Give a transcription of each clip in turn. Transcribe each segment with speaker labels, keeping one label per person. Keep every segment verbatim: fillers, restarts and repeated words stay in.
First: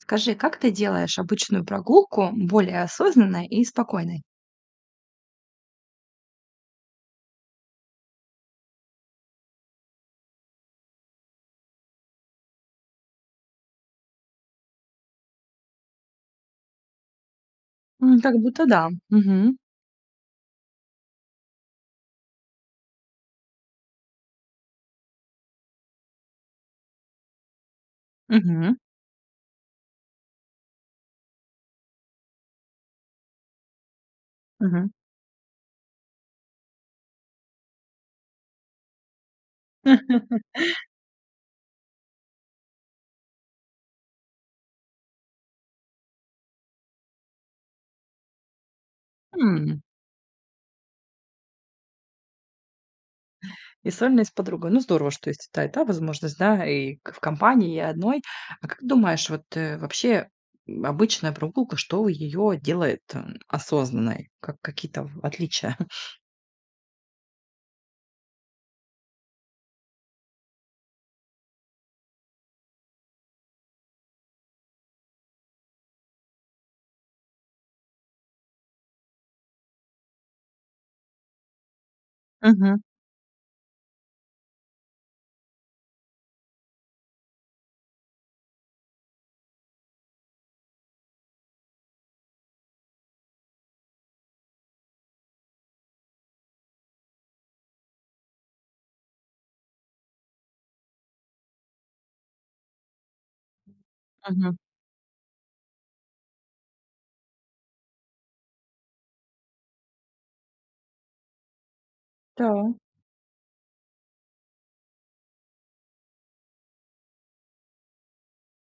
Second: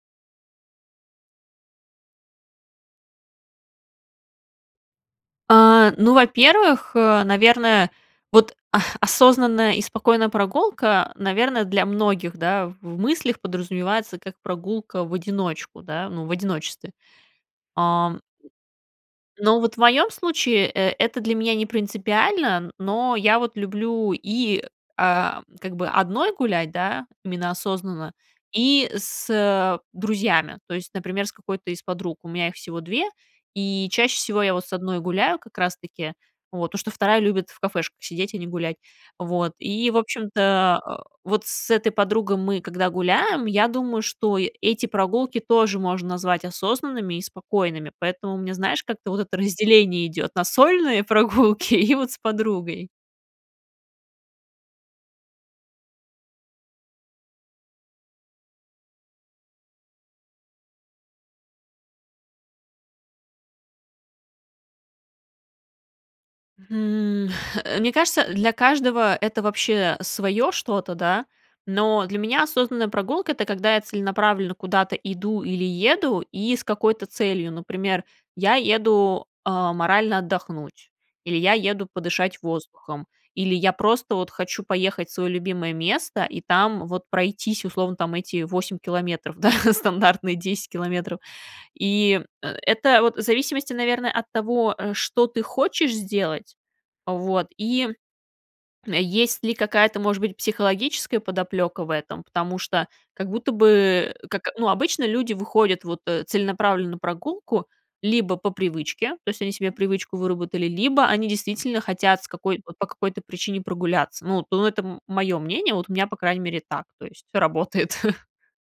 Speaker 1: Скажи, как ты делаешь обычную прогулку более осознанной и спокойной?
Speaker 2: А, ну, во-первых, э, наверное, вот, а, осознанная и спокойная прогулка, э, наверно, для многих, да, в в мыслях подразумевается как прогулка в одиночку, да, ну, в одиночестве.
Speaker 1: М,
Speaker 2: Ам.
Speaker 1: как будто да, мгм.
Speaker 2: Но вот в моем случае, э это для меня не принципиально, но я вот люблю и, а, как бы одной гулять, да, именно осознанно,
Speaker 1: Мгм.
Speaker 2: и с, э, друзьями, то есть, например, с какой-то из подруг. У меня их всего две, и чаще всего я вот с
Speaker 1: Мгм.
Speaker 2: одной гуляю как раз таки, вот, потому что вторая любит в кафешках сидеть и не гулять. Вот, и, в общем-то, о, вот с этой подругой мы, когда гуляем, я думаю, что и эти прогулки тоже можно назвать осознанными и спокойными, поэтому мне, знаешь, как-то вот это
Speaker 1: Хм.
Speaker 2: разделение идет на сольные прогулки и вот с подругой.
Speaker 1: И сольно, и с подругой. Ну, здорово, что есть и та и та возможность, да, и, к в компании, и одной. А как думаешь, вот, э, вообще, м, обычная прогулка, что её делает, м, осознанной, как какие-то в отличия?
Speaker 2: Хм, э, мне кажется, для каждого это вообще свое что-то, да. Но для меня осознанная прогулка- это когда я целенаправленно куда-то иду или еду и с какой-то целью. Например, я еду, а, морально отдохнуть, или я еду подышать
Speaker 1: Мгм.
Speaker 2: воздухом, или я просто вот хочу поехать в свое любимое место и там вот пройтись- условно там эти восемь километров, да, стандартные десять километров. И, э, это вот в зависимости, наверное, от того, э, что ты хочешь сделать, вот, и, м, есть ли какая-то, может быть, психологическая подоплека в этом? Потому что как будто бы как,
Speaker 1: Мгм.
Speaker 2: ну, обычно люди выходят вот, э, целенаправленно на прогулку либо по привычке, то есть они себе привычку выработали, либо они действительно хотят с какой
Speaker 1: Да.
Speaker 2: вот по какой-то причине прогуляться. Ну, у это м мое мнение. Вот у меня, по крайней мере, так. То есть все работает.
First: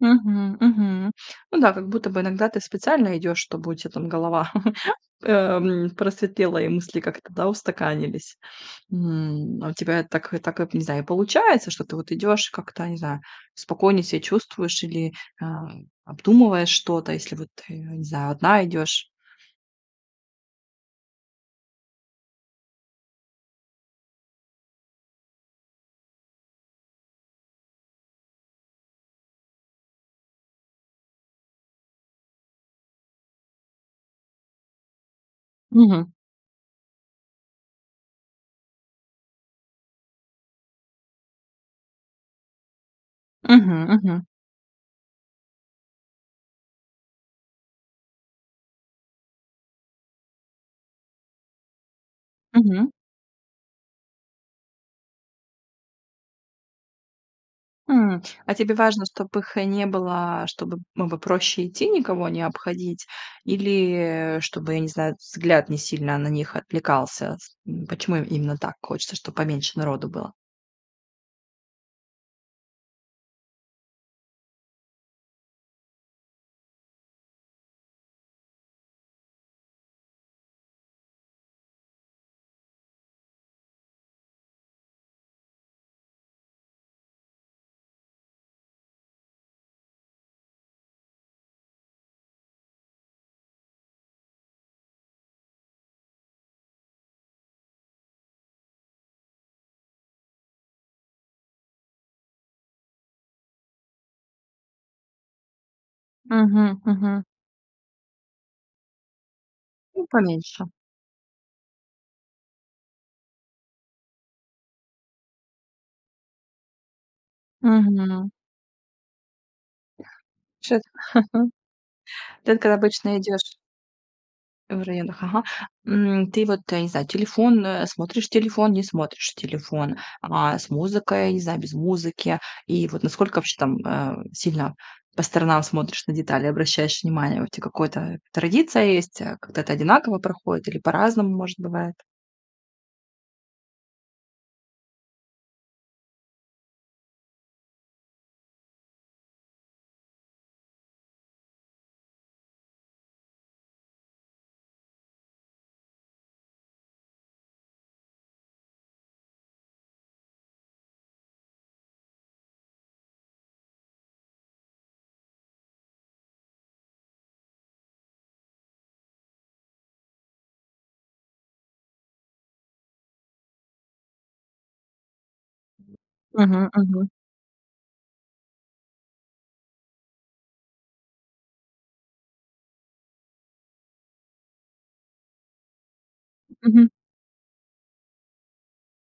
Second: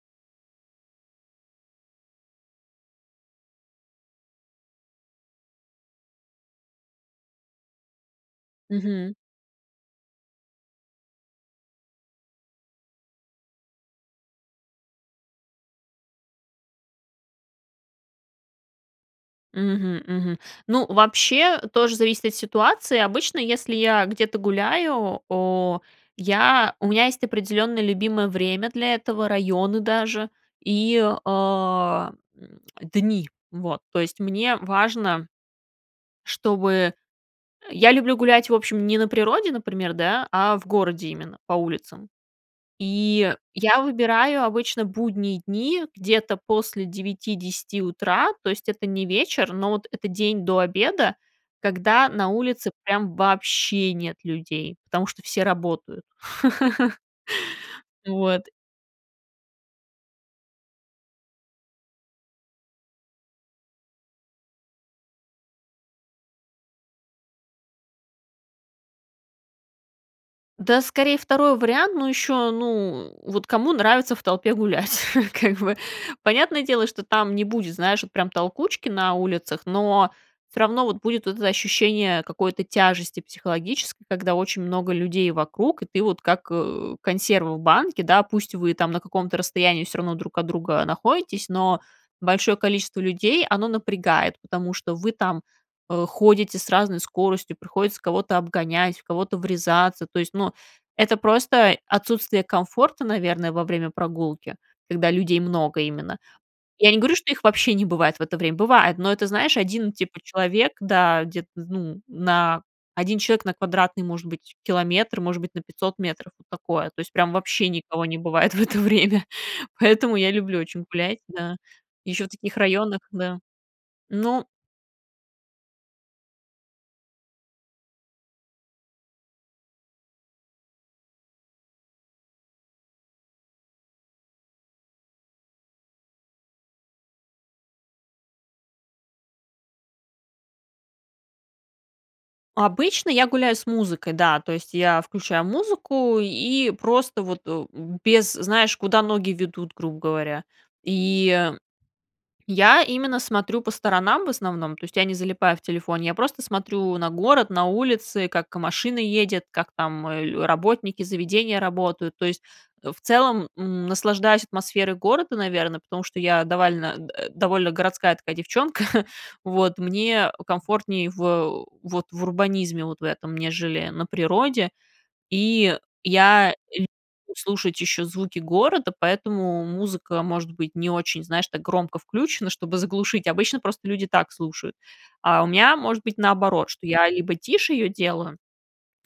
Speaker 1: Мгм, мгм. Ну да, как будто бы иногда ты специально идешь, чтобы у тя там голова, эм, просветлела, и мысли как-то, да, устаканились.
Speaker 2: Мгм.
Speaker 1: М, а у тебя это так и так вот не знаю, и получается, что ты вот идёшь и как-то, не знаю, спокойнее ся чувствуешь или, а, обдумываешь что-то, если вот, э, я не знаю, одна идёшь?
Speaker 2: Мгм, мгм. Ну, вообще тоже зависит от ситуации. Обычно, если я где-то гуляю, о, я у меня есть определенное любимое время для этого, районы даже и, а, м, дни, вот. То есть, мне важно,
Speaker 1: Мгм.
Speaker 2: чтобы я люблю гулять, в общем, не на природе, например, да, а в городе именно по улицам. И я
Speaker 1: Мгм, мгм.
Speaker 2: выбираю обычно будние дни где-то после девяти десяти утра, то есть это не вечер, но вот это день до обеда, когда на улице
Speaker 1: Мгм.
Speaker 2: прям вообще нет людей, потому что все работают.
Speaker 1: Хм.
Speaker 2: Вот.
Speaker 1: А тебе важно, чтобы их не было, чтобы б было проще идти, никого не обходить, или, э, чтобы, я не знаю, взгляд не сильно на них отвлекался? С м почему именно так хочется, чтоб поменьше народу было?
Speaker 2: Да, скорее, второй вариант. Но еще, ну, вот кому нравится в толпе гулять, как бы? Понятное дело, что там не будет, знаешь, вот прям толкучки на улицах, но всё равно вот будет это ощущение какой-то тяжести психологической, когда очень много людей вокруг, и ты вот как, э, консерва в банке. Да, пусть вы там на каком-то расстоянии всё равно друг от друга находитесь, но большое количество людей, оно напрягает, потому что вы там, э, ходите с разной скоростью, приходится кого-то обгонять, в кого-то врезаться, то есть, ну, это просто отсутствие комфорта, наверное, во время прогулки, когда людей много именно.
Speaker 1: Мгм,
Speaker 2: Я не говорю,
Speaker 1: мгм.
Speaker 2: что их вообще не бывает в это время. Бывает, но это, знаешь, один
Speaker 1: Ну,
Speaker 2: типа
Speaker 1: поменьше.
Speaker 2: человек, да, где-то, ну, на один человек на квадратный, может быть, километр, может быть, на пятьсот метров. Вот такое, то есть прям вообще никого не
Speaker 1: Мгм.
Speaker 2: бывает в это время. Поэтому я люблю
Speaker 1: Чет
Speaker 2: очень гулять, да, еще в таких
Speaker 1: Так
Speaker 2: районах,
Speaker 1: обычно
Speaker 2: да.
Speaker 1: идешь
Speaker 2: Ну
Speaker 1: В районах, ага. М, ты вот, я не знаю, телефон, э, смотришь телефон, не смотришь телефон, а, с музыкой, не знаю, без музыки. И вот насколько вообще там, э, сильно по сторонам смотришь, на детали обращаешь внимание, у тя какое-то традиция есть, э, как-то это одинаково проходит или по-разному, может, бывает?
Speaker 2: Обычно я гуляю с музыкой, да, то есть я включаю музыку и просто вот, э, б без, знаешь, куда ноги ведут, грубо говоря. И я именно смотрю по сторонам в основном. То есть я не залипаю в телефоне, я просто смотрю на город, на улицы, как машина едет, как там, а, работники, заведения работают. То есть, в целом, м, наслаждаюсь атмосферой города, наверно, потому что я давально а, а, довольно городская такая девчонка, вот. Мне, а, комфортней в вот в урбанизме вот в этом, нежели на природе. И я
Speaker 1: Мгм,
Speaker 2: люблю
Speaker 1: мгм.
Speaker 2: слушать еще звуки города, поэтому музыка может быть не очень, знаешь, так громко включена, чтобы заглушить. Обычно просто люди так слушают, а у меня может быть наоборот, что
Speaker 1: Мгм.
Speaker 2: я либо тише ее делаю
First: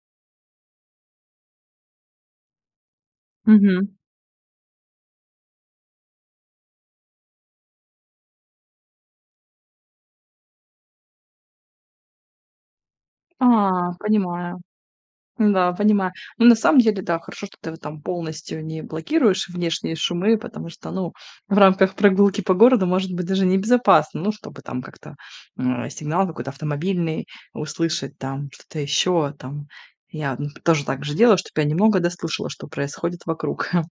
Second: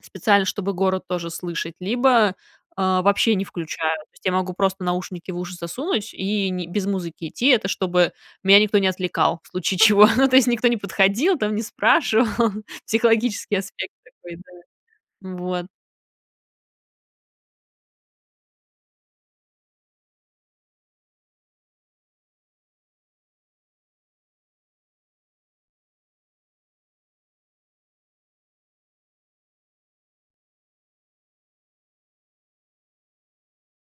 Speaker 2: специально, чтобы город тоже слышать, либо, а, вообще не
Speaker 1: Мгм.
Speaker 2: включаю. То есть я могу просто наушники в уши засунуть и не без музыки идти, это чтобы меня никто не отвлекал в случае чего. Ну, то есть никто не подходил там не спрашивал. Психологический
Speaker 1: А,
Speaker 2: аспект такой,
Speaker 1: понимаю.
Speaker 2: да. Вот.
Speaker 1: Да, понимаю. Ну, на самом деле, да, хорошо, что ты вот там полностью не блокируешь внешние шумы. Потому что, ну, в рамках прогулки по городу, может быть, даже небезопасно. Ну, чтобы там как-то, а, сигнал какой-то автомобильный услышать там, что-то еще там. Я, м, тоже также делаю, чтоб я немного да слышала, что происходит вокруг.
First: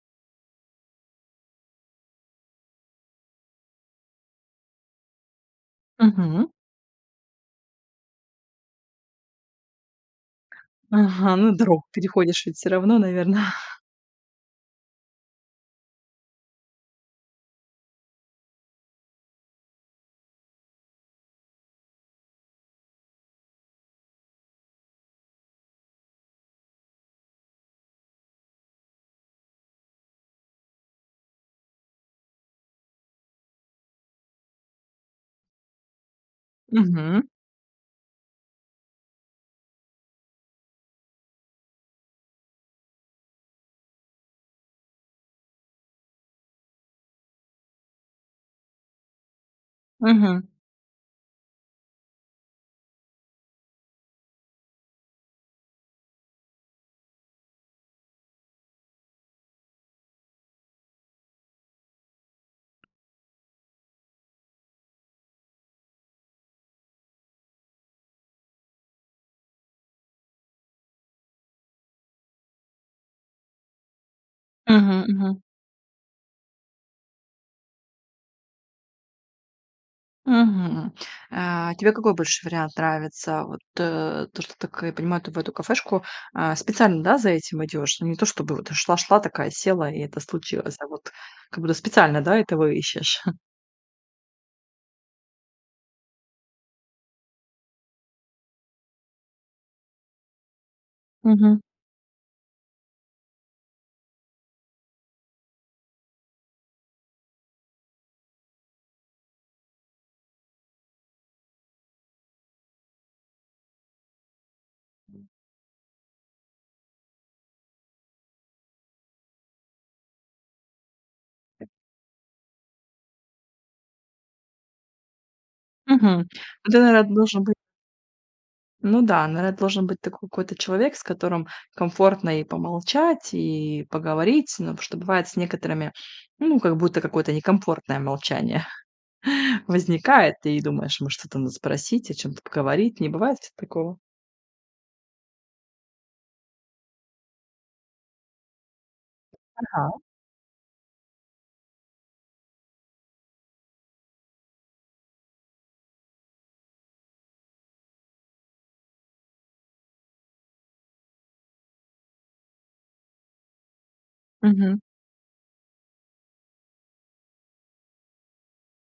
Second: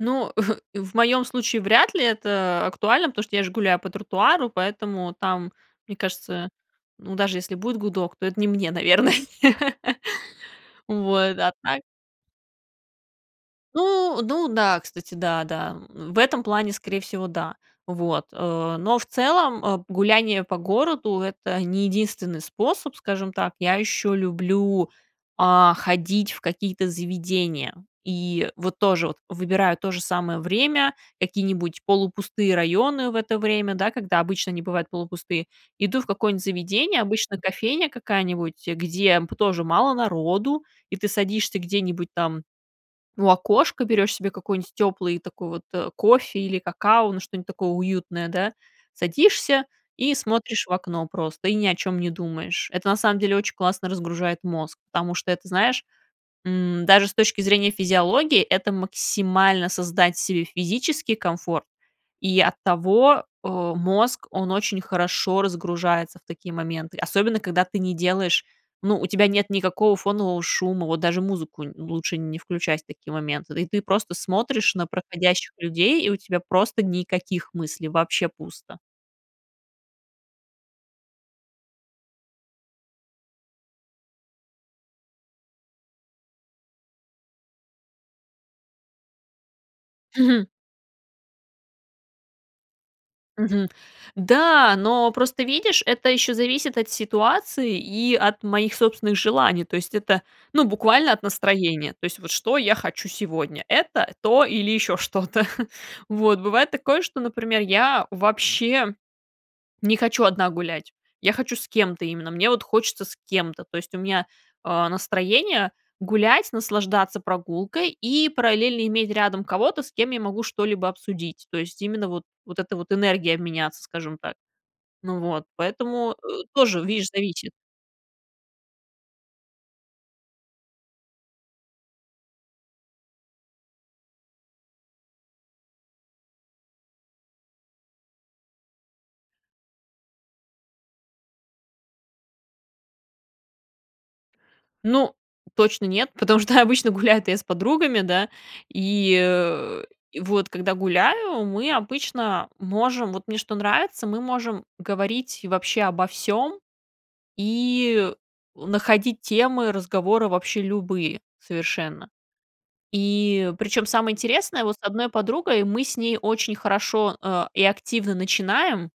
Speaker 2: Ну, в моем случае вряд ли это актуально, потому что я же гуляю по тротуару, поэтому там, мне кажется,
Speaker 1: Мгм.
Speaker 2: ну, даже если будет гудок, то это не мне, наверное.
Speaker 1: Ага,
Speaker 2: Вот.
Speaker 1: ну,
Speaker 2: А так
Speaker 1: дорогу переходишь ведь всё равно, наверно.
Speaker 2: Ну ну да, кстати, да, да, м, в этом плане, скорее всего, да. Вот. А, но в целом, а, гуляние по городу- это не единственный способ, скажем так. Я еще люблю, а, ходить в какие-то заведения. И вот тоже вот выбираю то же самое время, какие-нибудь полупустые районы в это время, да, когда обычно они бывают полупустые. Иду в какое-нибудь заведение,
Speaker 1: Мгм.
Speaker 2: обычно кофейня какая-нибудь, э, где п тоже мало народу. И ты садишься где-нибудь там у окошка, берешь себе какой-нибудь теплый такой вот, э, кофе или какао, ну, что-нибудь такое уютное, да. Садишься и
Speaker 1: Мгм.
Speaker 2: смотришь в окно просто и ни о чём не думаешь. Это на самом деле очень классно разгружает мозг. Потому что это, знаешь, м, даже с точки зрения физиологии, это максимально создать себе физический комфорт, и оттого, а, мозг, он очень хорошо разгружается в такие моменты, особенно когда ты не делаешь, ну, у тебя нет никакого фонового шума. Вот даже музыку н лучше не включать в такие моменты, и ты просто смотришь на
Speaker 1: Мгм мгм.
Speaker 2: проходящих людей. И у тебя просто никаких мыслей, вообще пусто.
Speaker 1: Мгм. А тебе какой больше вариант нравится? Вот то, что ты, как я понимаю, ты в эту кафешку, а, специально, да, за этим идешь. Ну, не то чтобы вот шла шла, такая села, и это
Speaker 2: Мгм.
Speaker 1: случилось, а вот как будто специально, да, этого ищешь?
Speaker 2: Мгм. Да, но просто, видишь, это ещё зависит от ситуации и от моих собственных желаний, то есть это, ну, буквально от
Speaker 1: Мгм.
Speaker 2: настроения- то есть вот что я хочу сегодня: это, то или ещё что-то. Вот бывает такое, что, например, я вообще не хочу одна гулять, я хочу с кем-то именно, мне вот хочется с кем-то. То есть у меня, э, настроение гулять, наслаждаться прогулкой и параллельно иметь рядом кого-то, с кем я могу что-либо обсудить. То есть именно вот вот эта вот энергиями обменяться, скажем так. Ну вот поэтому,
Speaker 1: Мгм.
Speaker 2: э,
Speaker 1: Ну,
Speaker 2: тоже,
Speaker 1: тогда
Speaker 2: видишь,
Speaker 1: должен
Speaker 2: зависит.
Speaker 1: бы ну да, наверно, должен быть такой какой-то человек, с которым комфортно и помолчать, и поговорить. Ну потому что бывает с некоторыми- ну как будто какое-то некомфортное молчание возникает, и думаешь: "Может, это надо спросить, о чём-то поговорить?" Не бывает у тя такого?
Speaker 2: Ну точно нет, потому что обычно гуляю-то я с подругами, да? И, э,
Speaker 1: Анхау.
Speaker 2: вот когда гуляю, мы обычно можем- вот мне что нравится- мы можем говорить вообще обо всём и находить темы разговора вообще любые совершенно. И причем самое интересное: вот
Speaker 1: Мгм.
Speaker 2: с одной подругой мы с ней очень хорошо, а, и активно начинаем,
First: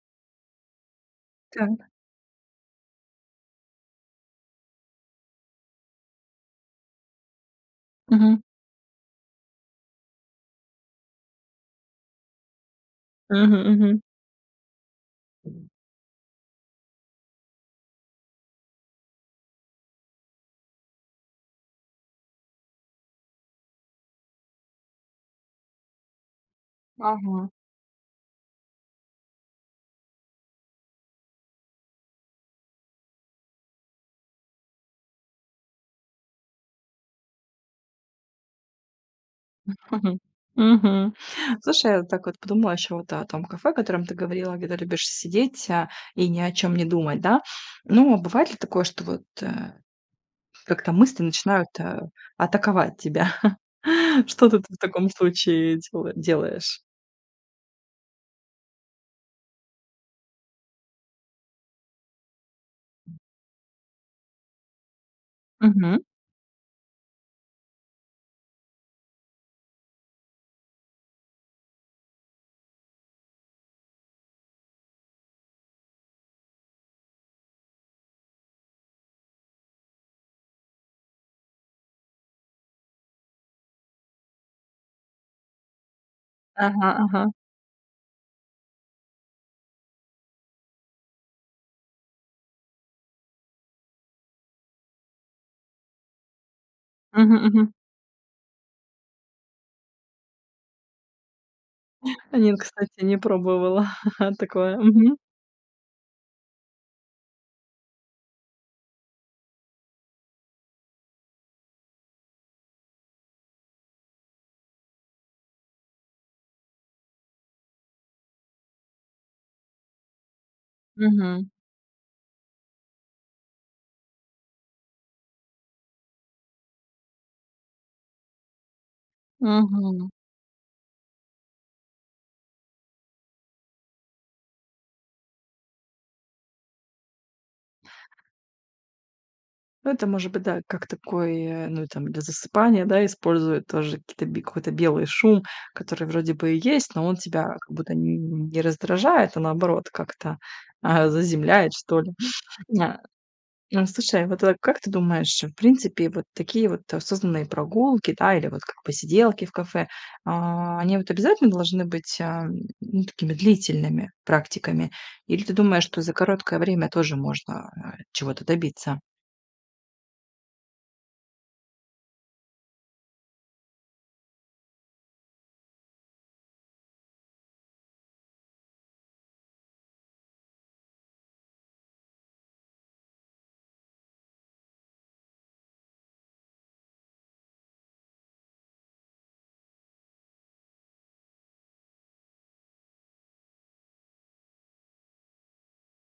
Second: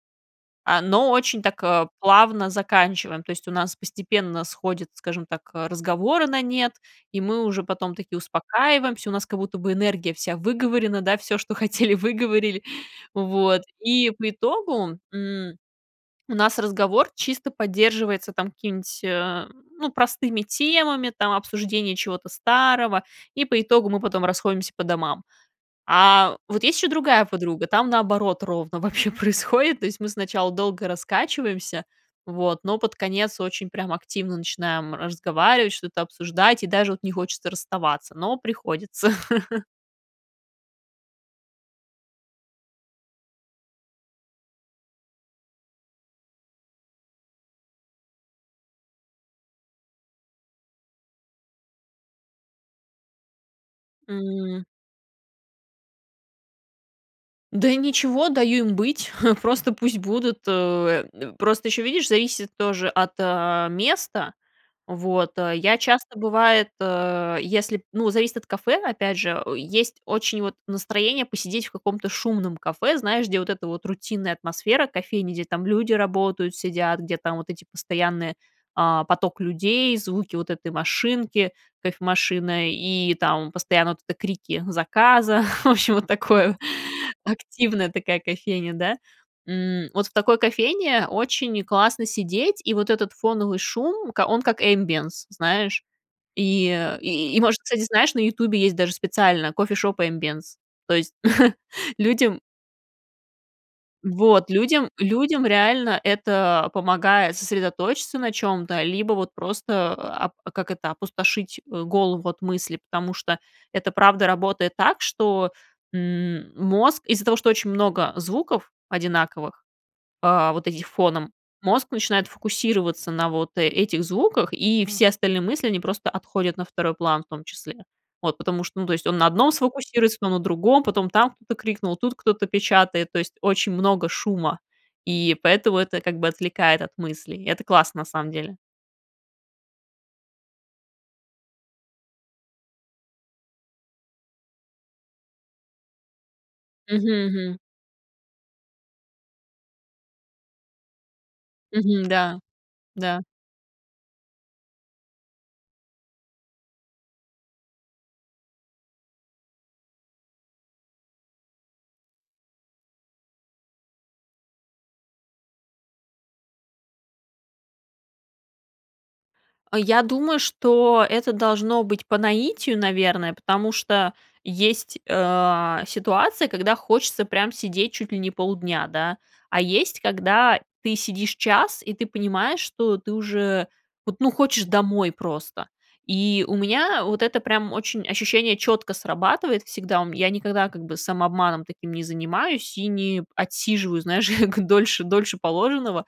Speaker 2: а, но очень так,
Speaker 1: Так.
Speaker 2: а, плавно заканчиваем. То есть у нас постепенно сходят, скажем так, а, разговоры на нет, и мы уже потом таки
Speaker 1: Мгм.
Speaker 2: успокаиваемся, у нас как будто бы энергия вся выговорена, да, всё, что хотели, выговорили.
Speaker 1: Мгм
Speaker 2: Вот,
Speaker 1: мгм.
Speaker 2: и по итогу, м, у нас разговор чисто поддерживается там какими-нибудь, э, ну простыми темами, там, обсуждения чего-то старого, и по итогу мы потом расходимся по домам. А вот есть еще другая
Speaker 1: Ага.
Speaker 2: подруга. Там наоборот ровно вообще происходит. То есть мы сначала долго раскачиваемся, вот, но под конец очень прям активно начинаем разговаривать, что-то обсуждать, и даже вот не хочется расставаться, но приходится.
Speaker 1: Мгм. Слушай, я вот так вот подумала ещё вот о том кафе, о котором ты говорила, где ты любишь сидеть, а, и ни о чём не думать, да. Ну, а бывает ли такое, что вот, э, как-то мысли начинают, а, атаковать тебя? Что-то
Speaker 2: М.
Speaker 1: ты в таком случае дела делаешь?
Speaker 2: Да ничего, даю им быть, просто пусть будут. Э, д просто ещё, видишь, зависит тоже от, а, места, вот. А, я
Speaker 1: Мгм.
Speaker 2: часто бывает, э, если, ну, зависит от кафе, опять же, есть очень, вот, настроение посидеть в каком-то шумном кафе, знаешь, где вот эта вот рутинная атмосфера кофейни, где там люди работают, сидят, где там вот эти постоянные, а, поток людей, звуки вот этой машинки, кофемашины, и там постоянно вот эти крики заказа. В общем, вот такое,
Speaker 1: Ага ага.
Speaker 2: активная такая кофейня, да. М, вот в такой кофейне очень классно сидеть, и вот этот фоновый шум, к он как ambiance знаешь. И, э,
Speaker 1: Мгм
Speaker 2: и, может,
Speaker 1: мгм.
Speaker 2: кстати, знаешь, на "Ютубе" есть даже специально Coffee Shop Ambience. То есть людям
Speaker 1: Нет, кстати, не пробовала
Speaker 2: Вот,
Speaker 1: такое,
Speaker 2: людям
Speaker 1: мгм.
Speaker 2: людям реально это помогает сосредоточиться на чём-то, либо вот просто, ап а как это, опустошить, э, голову от мыслей, потому что это правда работает так, что, м, мозг из-за того, что очень много звуков одинаковых, а, вот этих фоном,
Speaker 1: Мгм.
Speaker 2: мозг начинает фокусироваться на вот этих звуках, и все остальные мысли, они просто отходят на второй план в том числе. Вот, потому что, ну, то есть, он на одном
Speaker 1: Мгм.
Speaker 2: сфокусируется, то на другом, потом там кто-то крикнул, тут кто-то печатает, то есть очень много шума, и поэтому это как бы отвлекает от мыслей. Это классно, на самом деле.
Speaker 1: Это может быть, да, как такой, э, ну, и там для засыпания, да, используют тоже какие-то би какой-то белый шум, который вроде бы и есть, но
Speaker 2: Мгм
Speaker 1: он тебя
Speaker 2: мгм.
Speaker 1: как будто н не раздражает, а наоборот как-то, а, заземляет, что
Speaker 2: Мгм,
Speaker 1: ли.
Speaker 2: да,
Speaker 1: А
Speaker 2: да.
Speaker 1: а, слушай, вот как ты думаешь, в принципе, вот такие вот осознанные прогулки, да, или вот как посиделки в кафе, а, они вот обязательно должны быть, ам, ну, такими длительными практиками? Или ты думаешь, что за короткое время тоже можно, а, чего-то добиться?
Speaker 2: Э, я думаю, что это должно быть по наитию, наверное, потому что есть, э, ситуации, когда хочется прям сидеть чуть ли не полдня, да. А есть, когда ты сидишь час, и ты понимаешь, что ты уже вот, ну, хочешь домой просто. И у меня вот это прям очень ощущение четко срабатывает всегда. У м я никогда как бы самообманом таким не занимаюсь и не отсиживаю, знаешь, дольше дольше положенного.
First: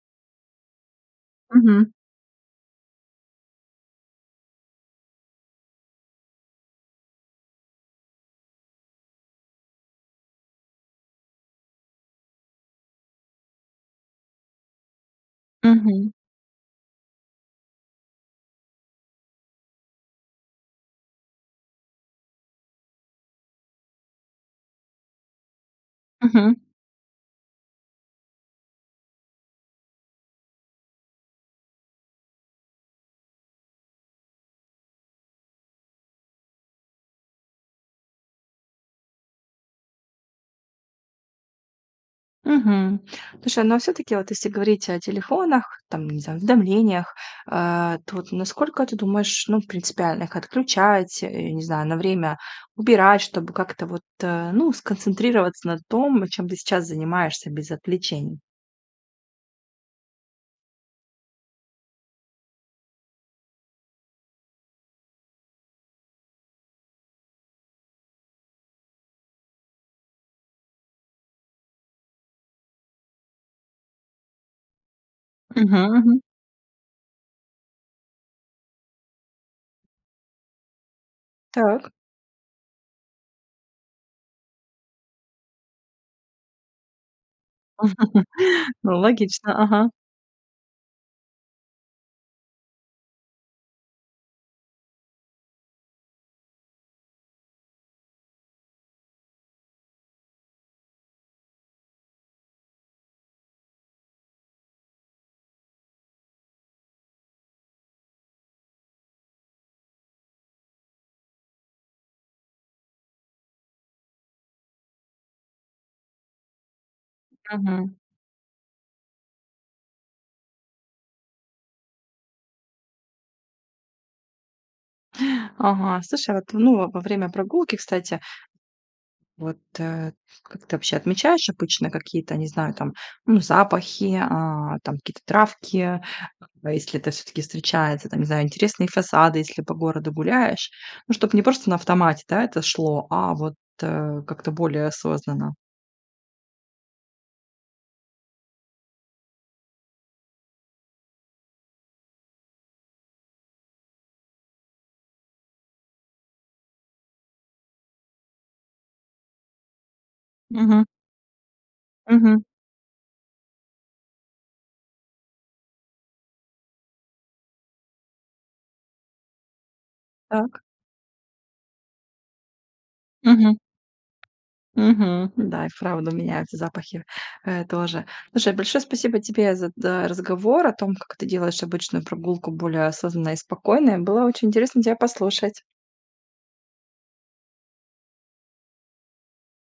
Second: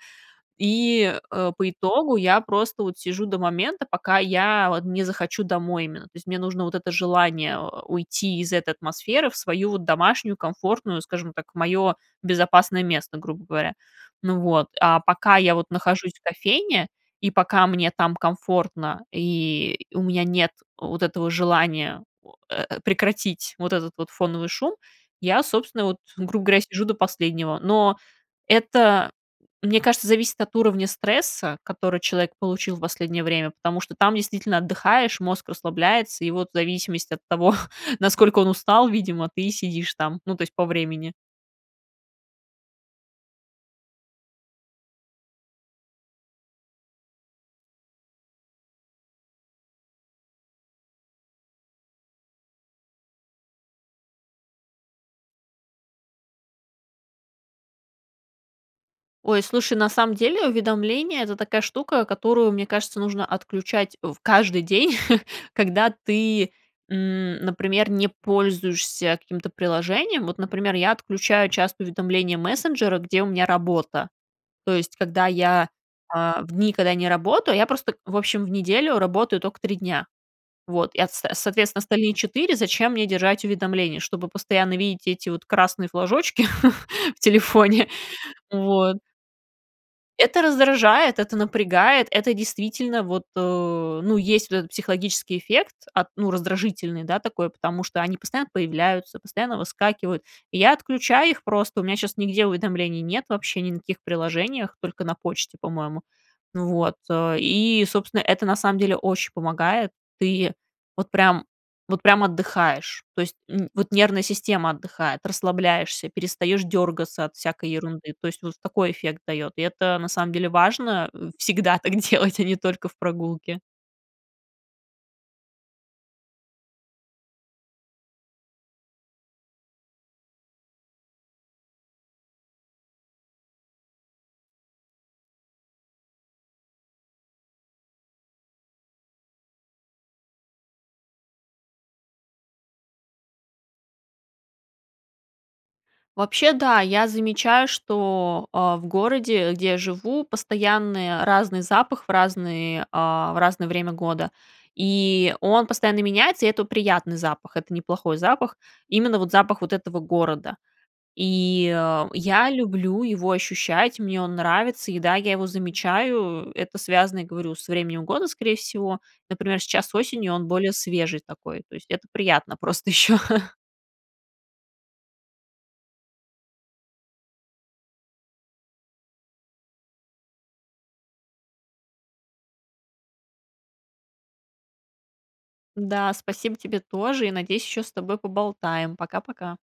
Speaker 2: И, э, по
Speaker 1: Мгм.
Speaker 2: итогу я просто вот сижу до момента, пока я вот не захочу домой именно. То есть мне нужно вот это желание уйти из этой атмосферы в свою вот домашнюю комфортную, скажем так, мое безопасное место, грубо говоря. Ну вот, а пока я вот
Speaker 1: Мгм.
Speaker 2: нахожусь в кофейне, и пока мне там комфортно, и у меня нет вот этого желания о э, прекратить вот этот вот фоновый шум, я, собственно вот, грубо
Speaker 1: Мгм.
Speaker 2: говоря, сижу до последнего. Но это, мне кажется, зависит от уровня стресса, который человек получил в последнее время, потому что там действительно отдыхаешь, мозг расслабляется, и вот в зависимости от того, насколько он устал, видимо, ты и сидишь там, ну, то есть, по времени.
Speaker 1: Мгм. Слушай, ну, а всё-таки, вот если говорить о телефонах, там, не знаю, уведомлениях, а то вот насколько ты думаешь, ну, принципиально их отключать, э, я не знаю, на время убирать, чтобы как-то вот, э, ну, сконцентрироваться на том, чем ты сейчас занимаешься без отвлечений?
Speaker 2: Ой, слушай, на самом деле, уведомления- это такая штука, которую, мне кажется, нужно отключать в каждый день, когда ты, м, например, не пользуешься каким-то приложением. Вот, например, я отключаю часто уведомления мессенджера, где у меня работа. То есть, когда я,
Speaker 1: Мгм мгм.
Speaker 2: а, в дни, когда я не работаю, я просто, в общем, в неделю работаю тока три дня. Вот. И от с соответственно,
Speaker 1: Так.
Speaker 2: остальные четыре, зачем мне держать уведомления, чтобы постоянно видеть эти вот красные флажочки в телефоне?
Speaker 1: Ну,
Speaker 2: Вот.
Speaker 1: логично, ага.
Speaker 2: Это раздражает, это напрягает, это действительно, вот, э, ну, есть вот этот психологический эффект, от, ну, раздражительный, да, такой, потому что они постоянно появляются, постоянно выскакивают. И я отключаю их просто, у меня щас нигде уведомлений нет вообще ни на каких приложениях, только на почте, по-моему, ну вот, э, и, собственно, это на самом деле очень помогает. Ты вот прям вот прям отдыхаешь. То есть, н вот нервная система отдыхает, расслабляешься, перестаешь дергаться от всякой
Speaker 1: Мгм.
Speaker 2: ерунды. То есть, вот такой эффект дает. И это на самом деле важно, э, всегда так делать, а не только в прогулке.
Speaker 1: Ага, слушай, вот, ну, во время прогулки, кстати вот, э, как ты вообще отмечаешь обычно какие-то, не знаю, там, ну, запахи, а, там, какие-то травки, э, если это всё-таки встречается? Там, не знаю, интересные фасады, если по городу гуляешь. Ну, чтобы не просто на автомате, да, это шло, а вот, э, как-то более осознанно.
Speaker 2: Вообще, да, я замечаю, что, э, в городе, где я живу, постоянные разный запах в разный а, в разное время года. И он постоянно меняется, и это приятный запах. Это неплохой запах. Именно вот запах вот этого города.
Speaker 1: Мгм.
Speaker 2: И, э,
Speaker 1: Мгм.
Speaker 2: я люблю его ощущать, мне он нравится. И да, я его замечаю, это связано, я говорю, с временем года, скорее всего. Например, сейчас осенью он
Speaker 1: Так.
Speaker 2: более свежий такой, то есть это приятно просто ещё.
Speaker 1: Мгм. Мгм, да, и вправду меняются запахи, э, тоже. Слушай, большое спасибо тебе за да, разговор о том, как ты делаешь обычную прогулку более осознанной и спокойной. И было очень интересно тя послушать.
Speaker 2: Да, спасибо тебе тоже, и, надеюсь, ещё с тобой поболтаем. Пока-пока.